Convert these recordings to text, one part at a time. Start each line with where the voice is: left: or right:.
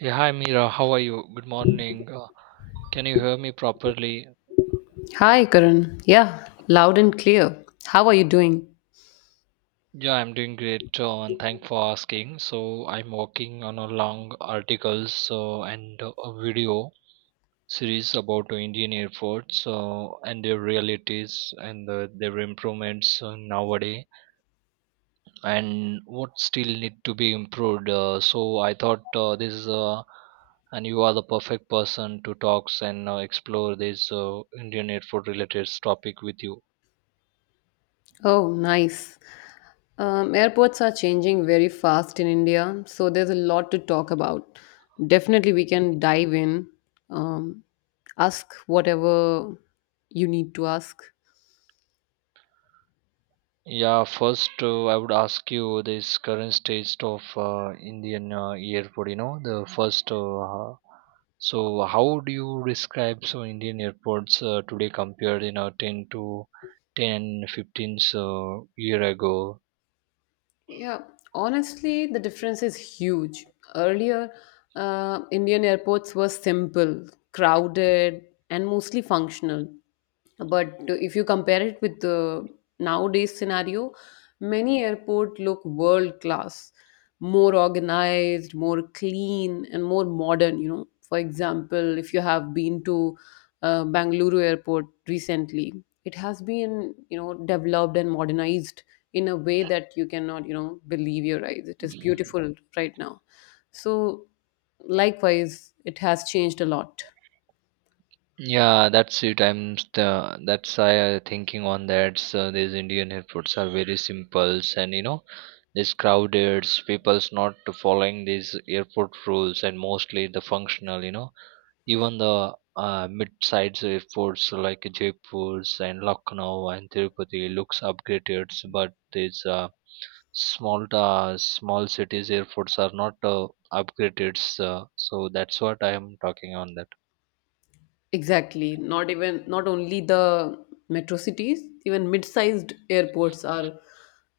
right: Yeah, hi Mira, how are you? Good morning. Can you hear me properly?
left: Hi, Karan. Yeah, loud and clear. How are you doing?
right: Yeah, I'm doing great and thanks for asking. So, I'm working on a long articles and a video series about Indian airports and their realities and their improvements nowadays and what still need to be improved. So, I thought this is and you are the perfect person to talk and explore this Indian airport related topic with you.
left: Oh, nice. Airports are changing very fast in India, so there's a lot to talk about. Definitely, we can dive in. Um, Ask whatever you need to ask.
right: Yeah, first I would ask you this current state of Indian airport. You know, the first. So, how do you describe so Indian airports today compared you know ten to 10, 15 so year ago?
left: Yeah, honestly, the difference is huge. Earlier, Indian airports were simple, crowded, and mostly functional. But if you compare it with the nowadays scenario, many airports look world class, more organized, more clean, and more modern. You know, for example, if you have been to Bangalore airport recently, it has been developed and modernized in a way that you cannot believe your eyes. It is beautiful right now. So likewise, it has changed a lot.
right: Yeah, that's it. I'm the that's I thinking on that. So these Indian airports are very simple and you know these crowded, people's not following these airport rules and mostly the functional. You know, even the mid-sized airports like Jaipur and Lucknow and Tirupati looks upgraded, but these small cities airports are not upgraded. So that's what I am talking on that.
left: Exactly. Not even not only the metro cities, even mid-sized airports are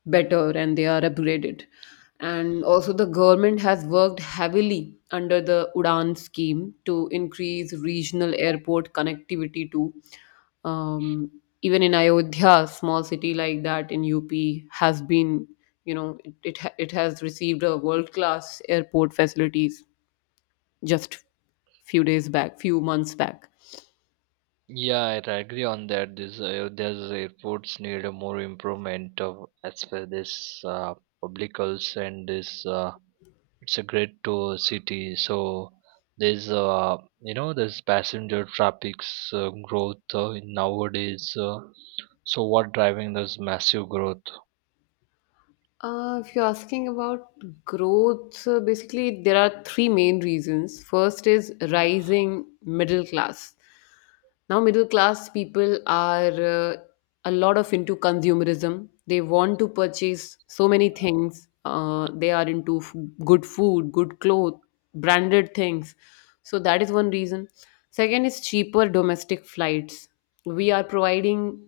left: better and they are upgraded. And also the government has worked heavily under the Udan scheme to increase regional airport connectivity to um, even in Ayodhya, small city like that in UP has been, you know, it has received a world-class airport facilities just few days back, few months back.
right: Yeah, I agree on that. This there's airports need a more improvement of as per this public health and this it's a great to city so there's you know there's passenger traffic's growth in nowadays so what driving this massive growth.
left: If you're asking about growth, so basically there are three main reasons. First is rising middle class. Now, middle class people are a lot of into consumerism. They want to purchase so many things. They are into f- Good food, good clothes, branded things. So that is one reason. Second is cheaper domestic flights. We are providing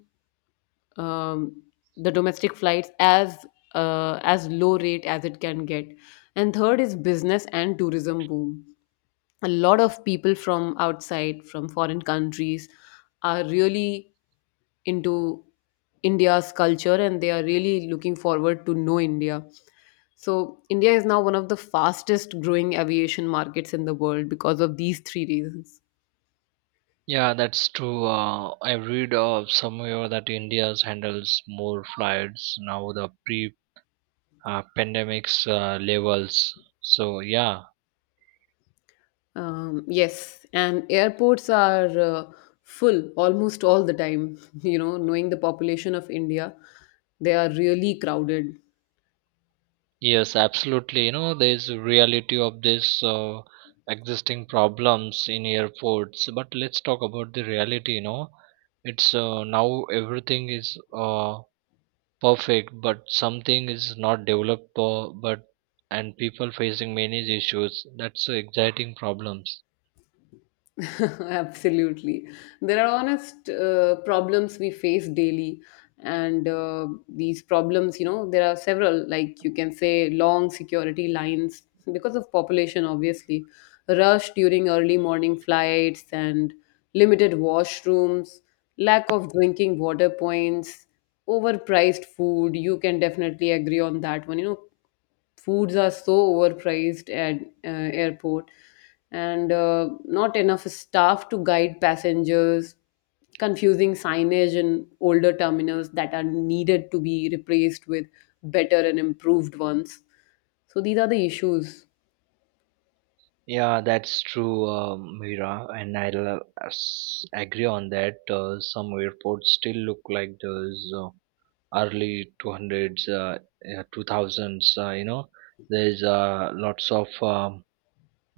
left: um, the domestic flights as low rate as it can get. And third is business and tourism boom. A lot of people from outside, from foreign countries, are really into India's culture and they are really looking forward to know India. So India is now one of the fastest growing aviation markets in the world because of these three reasons.
right: Yeah, that's true, I read somewhere that India handles more flights now the pre pandemic's levels, so yeah.
left: Yes, and airports are full almost all the time. You know, knowing the population of India, they are really crowded.
right: Yes, absolutely. You know, there's a reality of this existing problems in airports. But let's talk about the reality. You know, it's now everything is perfect, but something is not developed. But and people facing many issues. That's exciting problems.
left: Absolutely. There are honest problems we face daily. And these problems, you know, there are several, like you can say long security lines because of population, obviously, rush during early morning flights and limited washrooms, lack of drinking water points, overpriced food. You can definitely agree on that one. You know, foods are so overpriced at airport, and not enough staff to guide passengers, confusing signage in older terminals that are needed to be replaced with better and improved ones. So these are the issues.
right: Yeah, that's true, Mira, and I'll agree on that. Some airports still look like those. Early 200s yeah, 2000s you know there's uh, lots of um,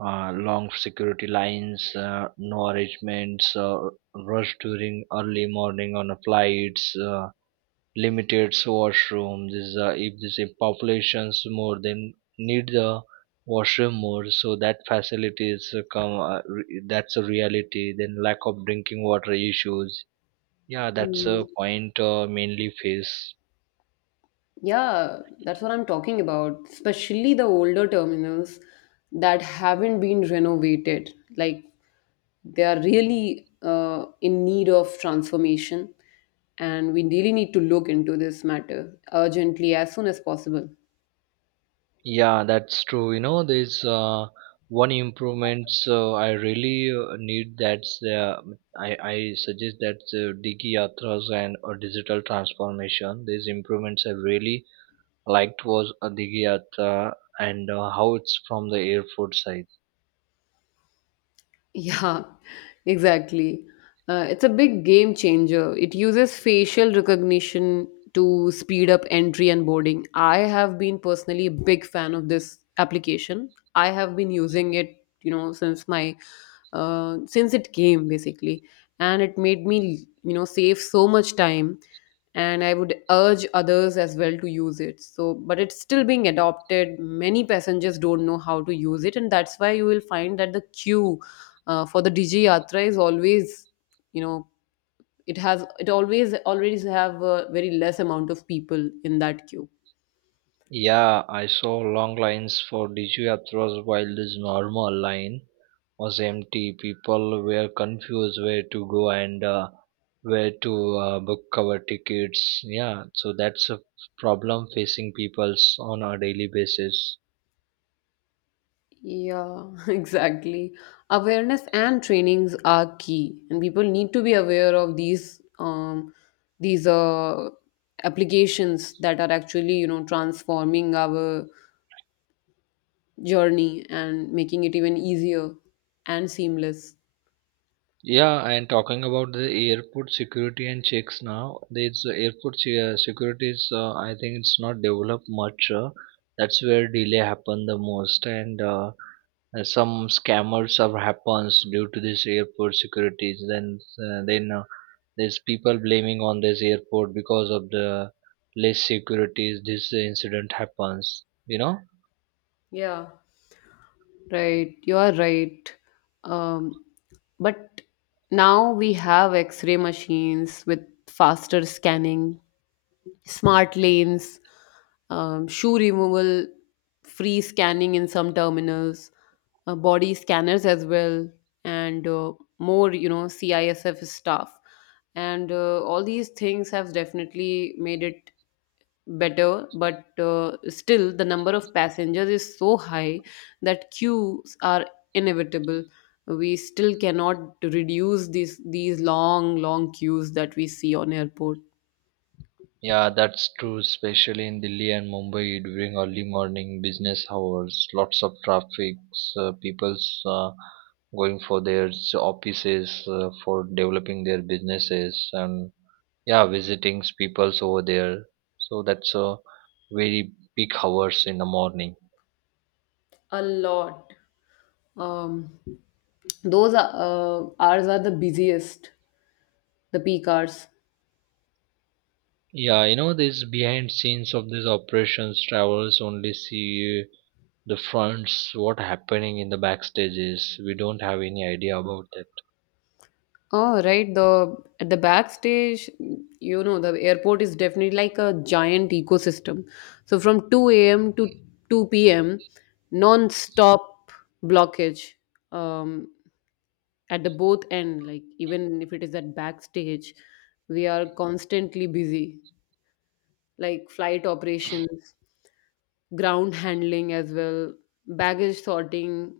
right: uh, long security lines no arrangements rush during early morning on a flights limited washrooms is if this if populations more than need the washroom more so that facilities that's a reality, then lack of drinking water issues, yeah that's a
left: Mm.
right: point mainly face.
left: Yeah, that's what I'm talking about. Especially the older terminals that haven't been renovated. Like they are really in need of transformation, and we really need to look into this matter urgently as soon as possible.
right: Yeah, that's true. You know, there's one improvement. So I really need that's the I suggest that's Digi Yatras and digital transformation. These improvements I really liked was Digi Yatra and how it's from the airport side.
left: Yeah, exactly. It's a big game changer. It uses facial recognition to speed up entry and boarding. I have been personally a big fan of this application. I have been using it, you know, since my since it came basically, and it made me, you know, save so much time. And I would urge others as well to use it. So, but it's still being adopted. Many passengers don't know how to use it, and that's why you will find that the queue for the Digi Yatra is always, you know, it has, it always have a very less amount of people in that queue.
right: Yeah, I saw long lines for Digi Yatras while there's normal line, was empty. People were confused where to go and where to book our tickets. Yeah, so that's a problem facing peoples on a daily basis.
left: Yeah, exactly. Awareness and trainings are key, and people need to be aware of these these uh, applications that are actually transforming our journey and making it even easier and seamless.
right: Yeah, and talking about the airport security and checks now, there's security is I think it's not developed much. That's where delay happen the most, and some scammers have happens due to this airport securities. Then there's people blaming on this airport because of the less securities, this incident happens, you know.
left: Yeah. Right, you are right. Um, but now we have X-ray machines with faster scanning, smart lanes, shoe removal, free scanning in some terminals, body scanners as well, and more, you know, CISF stuff. And all these things have definitely made it better, but still the number of passengers is so high that queues are inevitable. We still cannot reduce these long queues that we see on airport.
right: Yeah, that's true, especially in Delhi and Mumbai during early morning business hours, lots of traffic people's uh, going for their offices for developing their businesses and yeah visiting people's over there, so that's a very big hours in the morning.
left: A lot. Um those are, hours are the busiest, the peak hours.
right: Yeah, you know, this behind scenes of these operations, travelers only see the fronts, what happening in the backstages. We don't have any idea about that.
left: Oh, right. The at the backstage, you know, the airport is definitely like a giant ecosystem. So from 2 a.m. to 2 p.m., non-stop blockage um, at the both end. Like even if it is at backstage, we are constantly busy, like flight operations, ground handling as well, baggage sorting,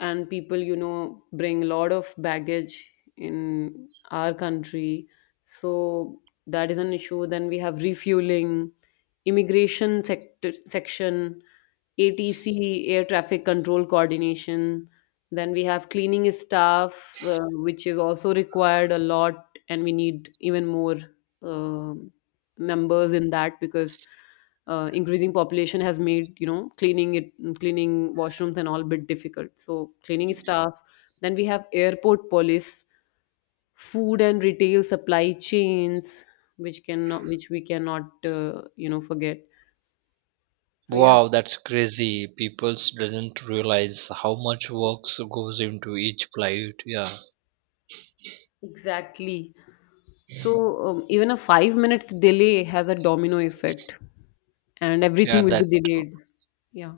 left: and people, you know, bring a lot of baggage in our country. So that is an issue. Then we have refueling, immigration sector section, ATC, Air Traffic Control Coordination. Then we have cleaning staff, which is also required a lot, and we need even more um members in that because increasing population has made you know cleaning washrooms and all bit difficult. So cleaning staff. Then we have airport police, food and retail supply chains, which cannot, which we cannot, forget. So yeah,
right: Wow, that's crazy. People doesn't realize how much works goes into each flight. Yeah,
left: exactly. So even a 5 minutes delay has a domino effect, and
right: yeah,
left: everything will
right: that.
left: be delayed. Yeah,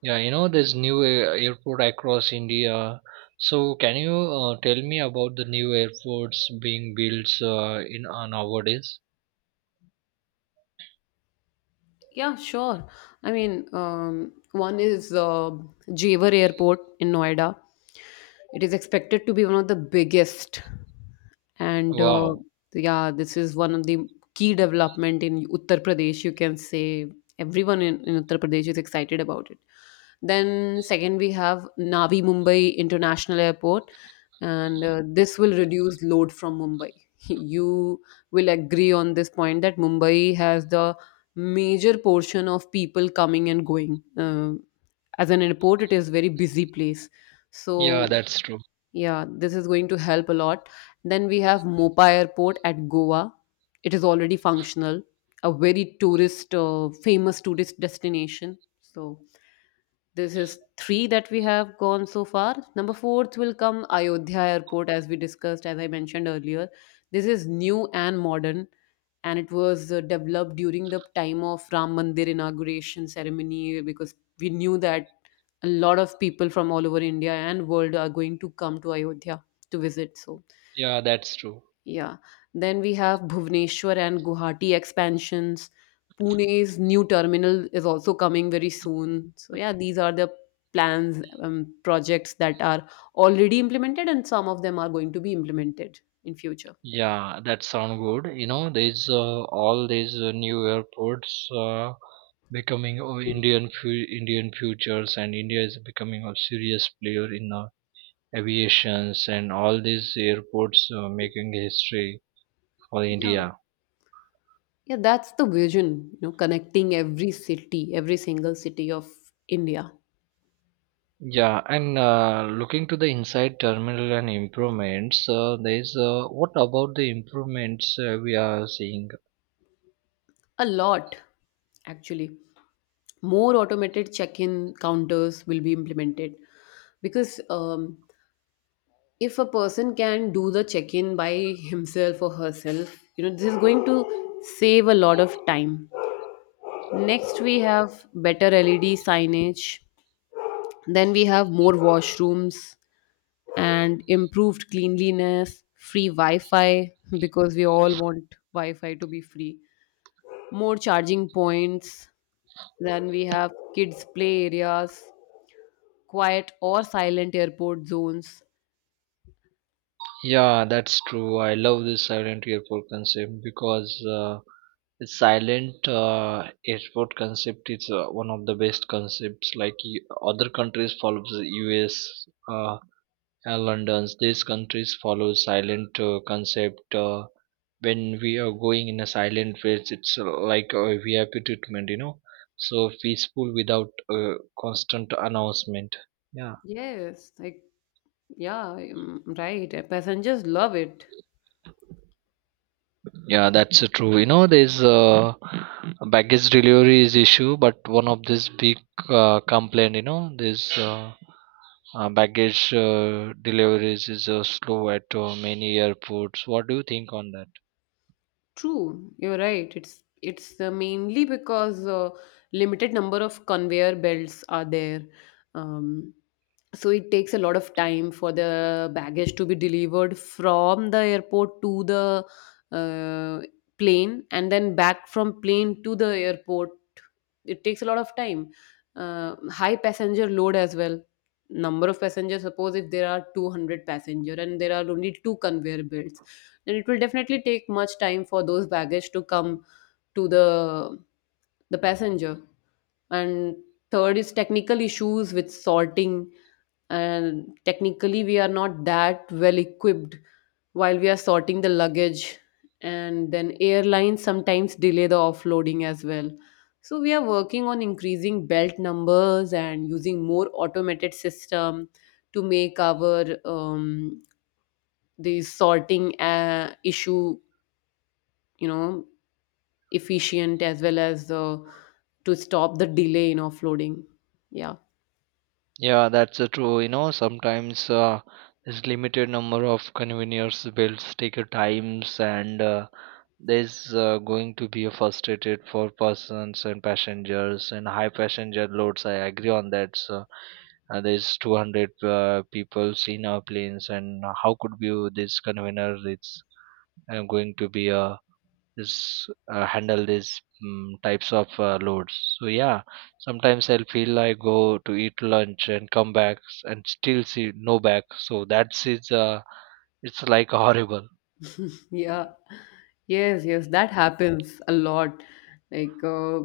right: Yeah, you know, there's airport across India. So, can you tell me about the new airports being built in nowadays?
left: yeah, sure. I mean, one is Jewar Airport in Noida. It is expected to be one of the biggest. And
right: Wow.
left: yeah, this is one of the key development in Uttar Pradesh. You can say everyone in Uttar Pradesh is excited about it. Then second, we have Navi Mumbai International Airport, and this will reduce load from Mumbai. You will agree on this point that Mumbai has the major portion of people coming and going. As an airport, it is very busy place.
right: Yeah,
left: So
right: that's true.
left: yeah, this is going to help a lot. Then we have Mopa Airport at Goa. It is already functional, a very tourist, famous tourist destination. So this is three that we have gone so far. Number fourth will come Ayodhya Airport, as we discussed, as I mentioned earlier. This is new and modern, and it was developed during the time of Ram Mandir inauguration ceremony because we knew that a lot of people from all over India and world are going to come to Ayodhya to visit. So
right: Yeah, that's true.
left: yeah. Then we have Bhubaneswar and Guwahati expansions. Pune's new terminal is also coming very soon. So, yeah, these are the plans, projects that are already implemented, and some of them are going to be implemented in future.
right: Yeah, that sound good. You know, there's all these new airports becoming Indian futures, and India is becoming a serious player in aviations, and all these airports making history for
left: Yeah.
right: India.
left: Yeah, that's the vision, you know, connecting every city, every single city of India.
right: Yeah, and looking to the inside terminal and improvements, there's what about the improvements we are seeing?
left: A lot, actually. More automated check in counters will be implemented because if a person can do the check in by himself or herself, you know, this is going to save a lot of time. Next, we have better LED signage. Then we have more washrooms and improved cleanliness, free Wi Fi because we all want Wi Fi to be free, more charging points. Then we have kids' play areas, quiet or silent airport zones.
right: Yeah, that's true. I love this silent airport concept because the silent airport concept is one of the best concepts. Like other countries follow the US uh, and London's, these countries follow silent concept. When we are going in a silent place, it's like a VIP treatment, you know. So peaceful without constant announcement. Yeah.
left: Yes, like. Yeah, mm, right. Passengers love it.
right: Yeah, that's true. You know, there's a baggage delivery is issue, but one of this big complaint, you know, this baggage deliveries is slow at many airports. What do you think on that?
left: True, you're right. It's mainly because limited number of conveyor belts are there. Um, so it takes a lot of time for the baggage to be delivered from the airport to the uh, plane and then back from plane to the airport. It takes a lot of time. High passenger load as well. Number of passengers, suppose if there are 200 passenger and there are only two conveyor belts, and it will definitely take much time for those baggage to come to the passenger. And third is technical issues with sorting, and technically we are not that well equipped while we are sorting the luggage. And then airlines sometimes delay the offloading as well. So we are working on increasing belt numbers and using more automated system to make our the sorting issue, you know efficient as well as to stop the delay in offloading. Yeah.
right: Yeah, that's true. You know, sometimes this limited number of convenience builds take a times and there's going to be a frustrated for persons and passengers and high passenger loads, I agree on that. So there's 200 people in our planes and how could we this convener, it's going to be this handle these types of loads. So yeah, sometimes I'll feel I go to eat lunch and come back and still see no back, so that's it's like horrible.
left: Yeah. Yes, yes, that happens a lot. like uh,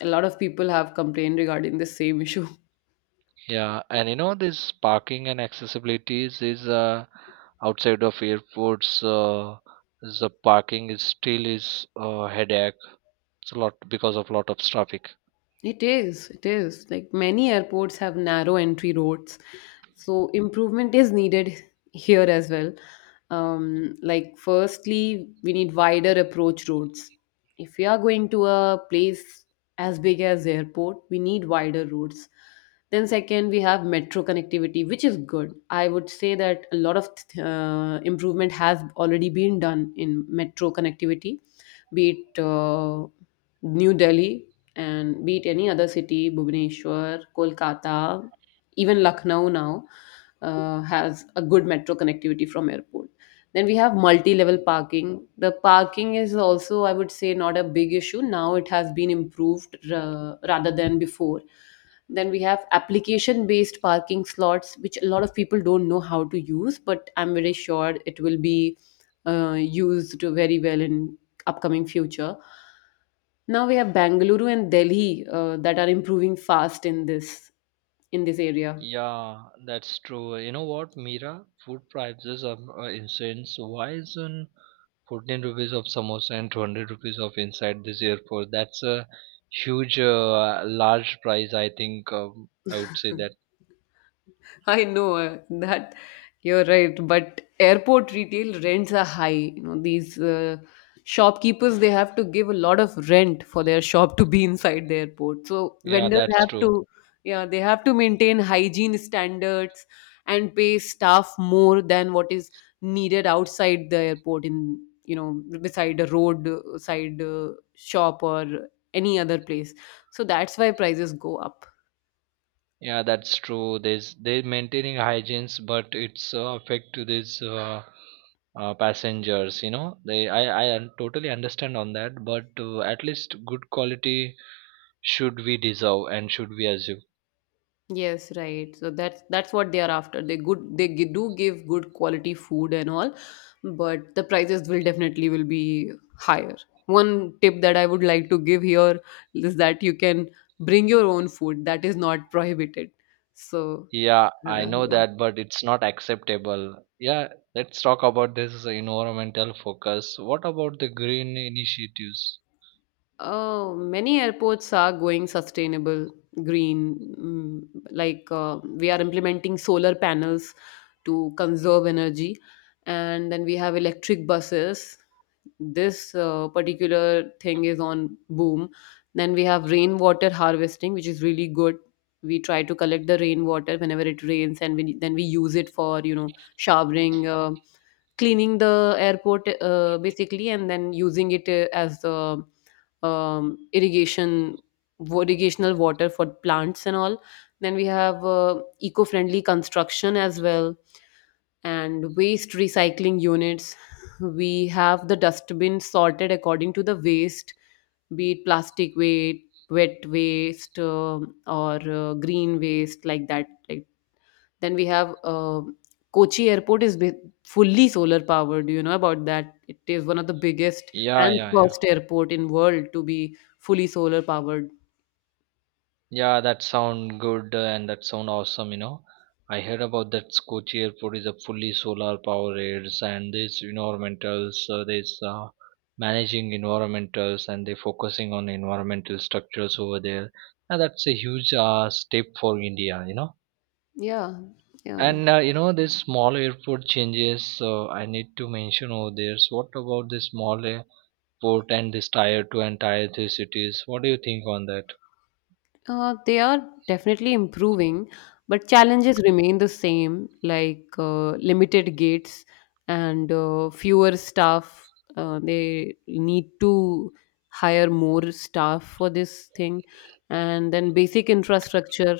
left: a lot of people have complained regarding the same issue.
right: Yeah, and you know this parking and accessibilities is outside of airports. The parking is still is headache. It's a lot because of lot of traffic.
left: It is, it is. Like many airports have narrow entry roads, so improvement is needed here as well. Like, firstly, we need wider approach roads. If we are going to a place as big as the airport, we need wider roads. Then, second, we have metro connectivity, which is good. I would say that a lot of improvement has already been done in metro connectivity, be it New Delhi and be it any other city, Bhubaneswar, Kolkata, even Lucknow now has a good metro connectivity from airport. Then we have multi-level parking. The parking is also, I would say, not a big issue now. It has been improved rather than before. Then we have application-based parking slots, which a lot of people don't know how to use, but I'm very sure it will be used very well in upcoming future. Now we have Bangalore and Delhi, that are improving fast in this area.
right: Yeah, that's true. You know what, Mira? Food prices are insane. So why isn't 14 rupees of samosa and 200 rupees of inside this airport? That's a huge, large price, I think. I would say that.
left: I know, that you're right, but airport retail rents are high. You know, these shopkeepers, they have to give a lot of rent for their shop to be inside the airport. So
right: Yeah,
left: vendors
right: that's
left: have
right: true.
left: to, yeah, they have to maintain hygiene standards and pay staff more than what is needed outside the airport, in beside a road side shop or any other place. So that's why prices go up.
right: Yeah, that's true. There's they're maintaining hygienes, but it's affect to these passengers. You know, they I totally understand on that, but at least good quality should we deserve and should we assume.
left: Yes, right. So that's what they are after. They do give good quality food and all, but the prices will definitely will be higher. One tip that I would like to give here is that you can bring your own food. That is not prohibited. So
right: Yeah, I know
left: yeah.
right: that, but it's not acceptable. Yeah, let's talk about this environmental focus. What about the green initiatives?
left: Oh, many airports are going sustainable, green. Like, we are implementing solar panels to conserve energy, and then we have electric buses. This particular thing is on boom. Then we have rainwater harvesting, which is really good. We try to collect the rainwater whenever it rains, and then we use it for showering, cleaning the airport, basically, and then using it as the irrigation irrigational water for plants and all. Then we have, eco-friendly construction as well, and waste recycling units. We have the dustbin sorted according to the waste, be it plastic waste, wet waste, or green waste. Like that, then we have, Kochi Airport is fully solar powered. Do you know about that? It is one of the biggest
right: Yeah,
left: and
right: yeah, yeah.
left: first airport in world to be fully solar powered.
right: Yeah, that sound good and that sound awesome, you know. I heard about that Kochi airport is a fully solar powered and this environmentals, this managing environmentals and they're focusing on environmental structures over there. And that's a huge step for India, you know.
left: Yeah, yeah.
right: And you know, this small airport changes, I need to mention over there. So what about this small airport and this tier two and tier three cities? What do you think on that?
left: They are definitely improving, but challenges remain the same, like, limited gates and, fewer staff. They need to hire more staff for this thing, and then basic infrastructure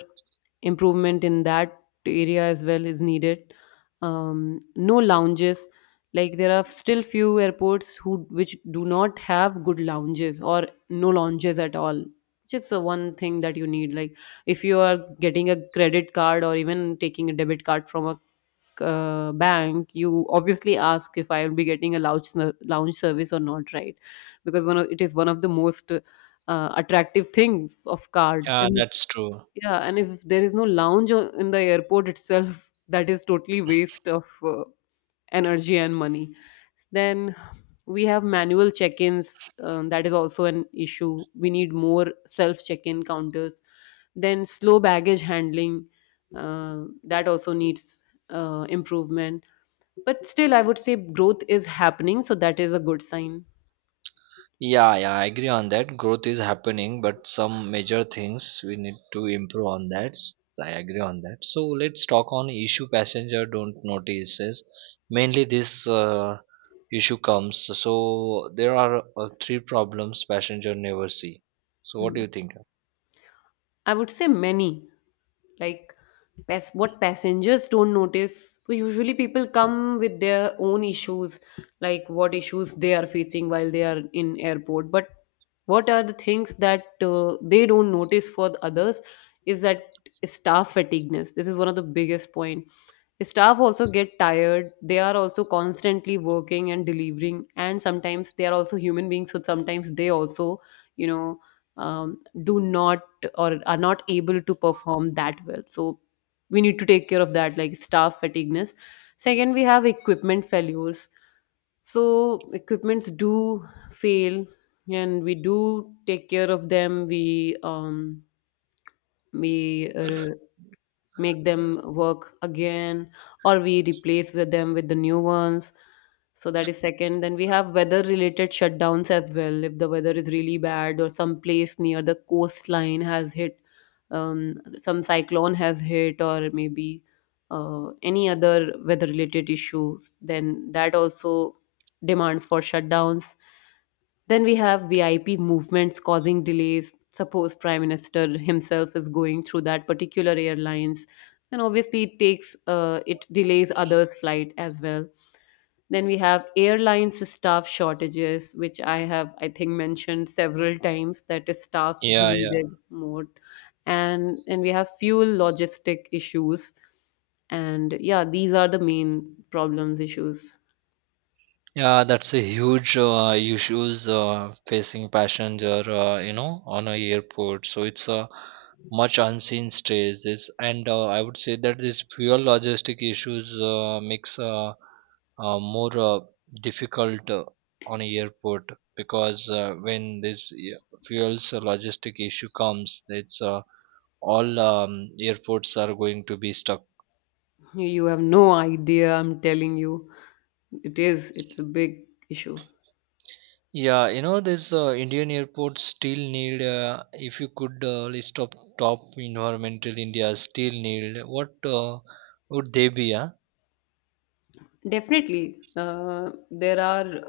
left: improvement in that area as well is needed. No lounges. Like, there are still few airports who which do not have good lounges or no lounges at all. Just the one thing that you need, like, if you are getting a credit card or even taking a debit card from a, bank, you obviously ask if I will be getting a lounge service or not, right? Because one of, it is one of the most, attractive things of card,
right: Yeah,
left: and
right: that's true.
left: yeah. And if there is no in the airport itself that is totally waste of, energy and money. Then we have manual check ins, that is also an issue. We need more self check in counters. Then slow baggage handling, that also needs, improvement. But still, I would say growth is happening, so that is a good sign.
right: Yeah, yeah, I agree on that. Growth is happening, but some major things we need to improve on that. I agree on that. So let's talk on issue passenger don't notices. Mainly this issue comes. So there are three problems passenger never see. So what do
left: Hmm.
right: you think?
left: I would say many. Like, what passengers don't notice. Well, usually people come with their own issues, like what issues they are facing while they are in airport. But what are the things that, they don't notice for the others, is that staff fatigueness. This is one of the biggest point. Staff also get tired. They are also constantly working and delivering, and sometimes they are also human beings. So sometimes they also, you know, do not or are not able to perform that well. So we need to take care of that, like staff fatigueness. Second, we have equipment failures. So equipments do fail, and we do take care of them. We make them work again, or we replace with them with the new ones. So that is second. Then we have weather related shutdowns as well. If the weather is really bad, or some place near the coastline has hit, some cyclone has hit, or maybe, any other weather related issues, then that also demands for shutdowns. Then we have VIP movements causing delays. Suppose Prime Minister himself is going through that particular airlines, and obviously it takes, it delays others' flight as well. Then we have airlines staff shortages, which I think mentioned several times that staff is
right: Yeah, yeah.
left: needed more, and we have fuel logistic issues, and yeah, these are the main problems issues.
right: Yeah, that's a huge issues facing passenger, you know, on a airport. So it's a much unseen stress. This and I would say that this fuel logistic issues makes more difficult on a airport because when this fuels logistic issue comes, it's all airports are going to be stuck.
left: You have no idea, I'm telling you. It's a big issue.
right: Yeah, you know, this Indian airports still need, if you could list of top environmental India still need, what would they be? Yeah.
left: Definitely, there are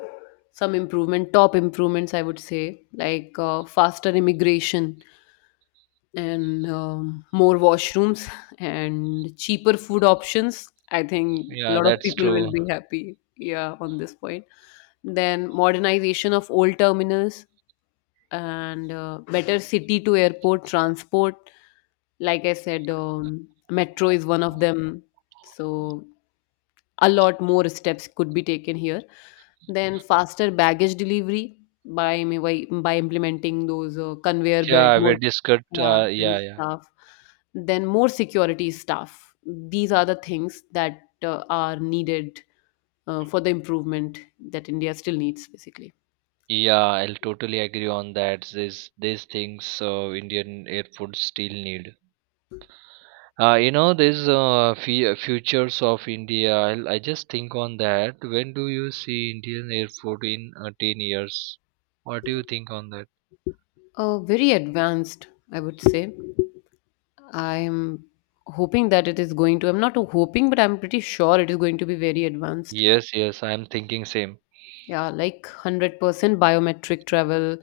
left: some improvement, top improvements, I would say, like, faster immigration, and more washrooms, and cheaper food options. I think a
right: Yeah,
left: lot of
right: that's
left: people will
right: true.
left: be happy, yeah, on this point. Then modernization of old terminals, and, better city to airport transport. Like I said, metro is one of them. So, a lot more steps could be taken here. Then, faster baggage delivery, by by implementing those, conveyor belt,
right: Yeah,
left: more
right: we discussed.
left: yeah, and
right: Yeah, yeah,
left: stuff. Then, more security staff. These are the things that, are needed, for the improvement, that India still needs, basically.
right: yeah, I'll totally agree on that. These things Indian airports still need. You know, these futures of India. I just think on that. When do you see Indian airport in 10 years? What do you think on that?
left: Very advanced, I would say. I'm hoping that it is going to, I'm not hoping, but I'm pretty sure it is going to be very advanced.
right: Yes, yes, I'm thinking same.
left: Yeah, like 100% biometric travel,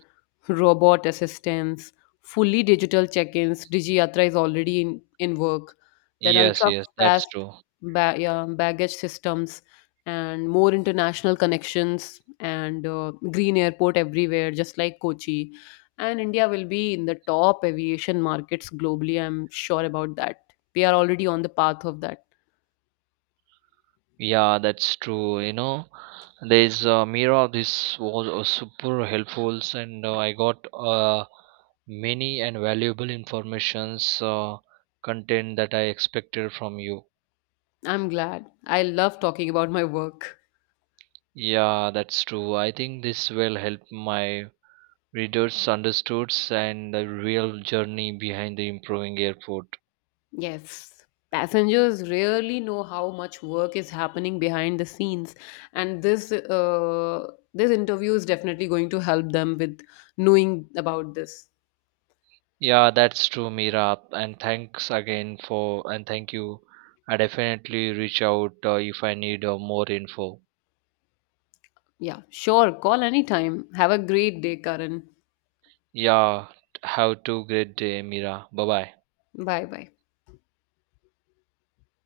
left: robot assistance, fully digital check-ins. DigiYatra is already in work. Then
right: Yes, yes, that's
left: ultra-fast
right: true.
left: yeah, baggage systems, and more international connections, and, green airport everywhere, just like Kochi. And India will be in the top aviation markets globally. I'm sure about that. We are already on the path of that.
right: Yeah, that's true. You know, there's a mirror. This was super helpful, and I got many and valuable informations content that I expected from you.
left: I'm glad. I love talking about my work.
right: Yeah, that's true. I think this will help my readers understood and the real journey behind the improving airport.
left: Yes, passengers rarely know how much work is happening behind the scenes, and this interview is definitely going to help them with knowing about this.
right: Yeah, that's true, Mira. And thanks again for and thank you. I definitely reach out if I need more info.
left: Yeah, sure. Call anytime. Have a great day, Karan.
right: Yeah, have a great day, Mira. Bye bye.
left: Bye bye.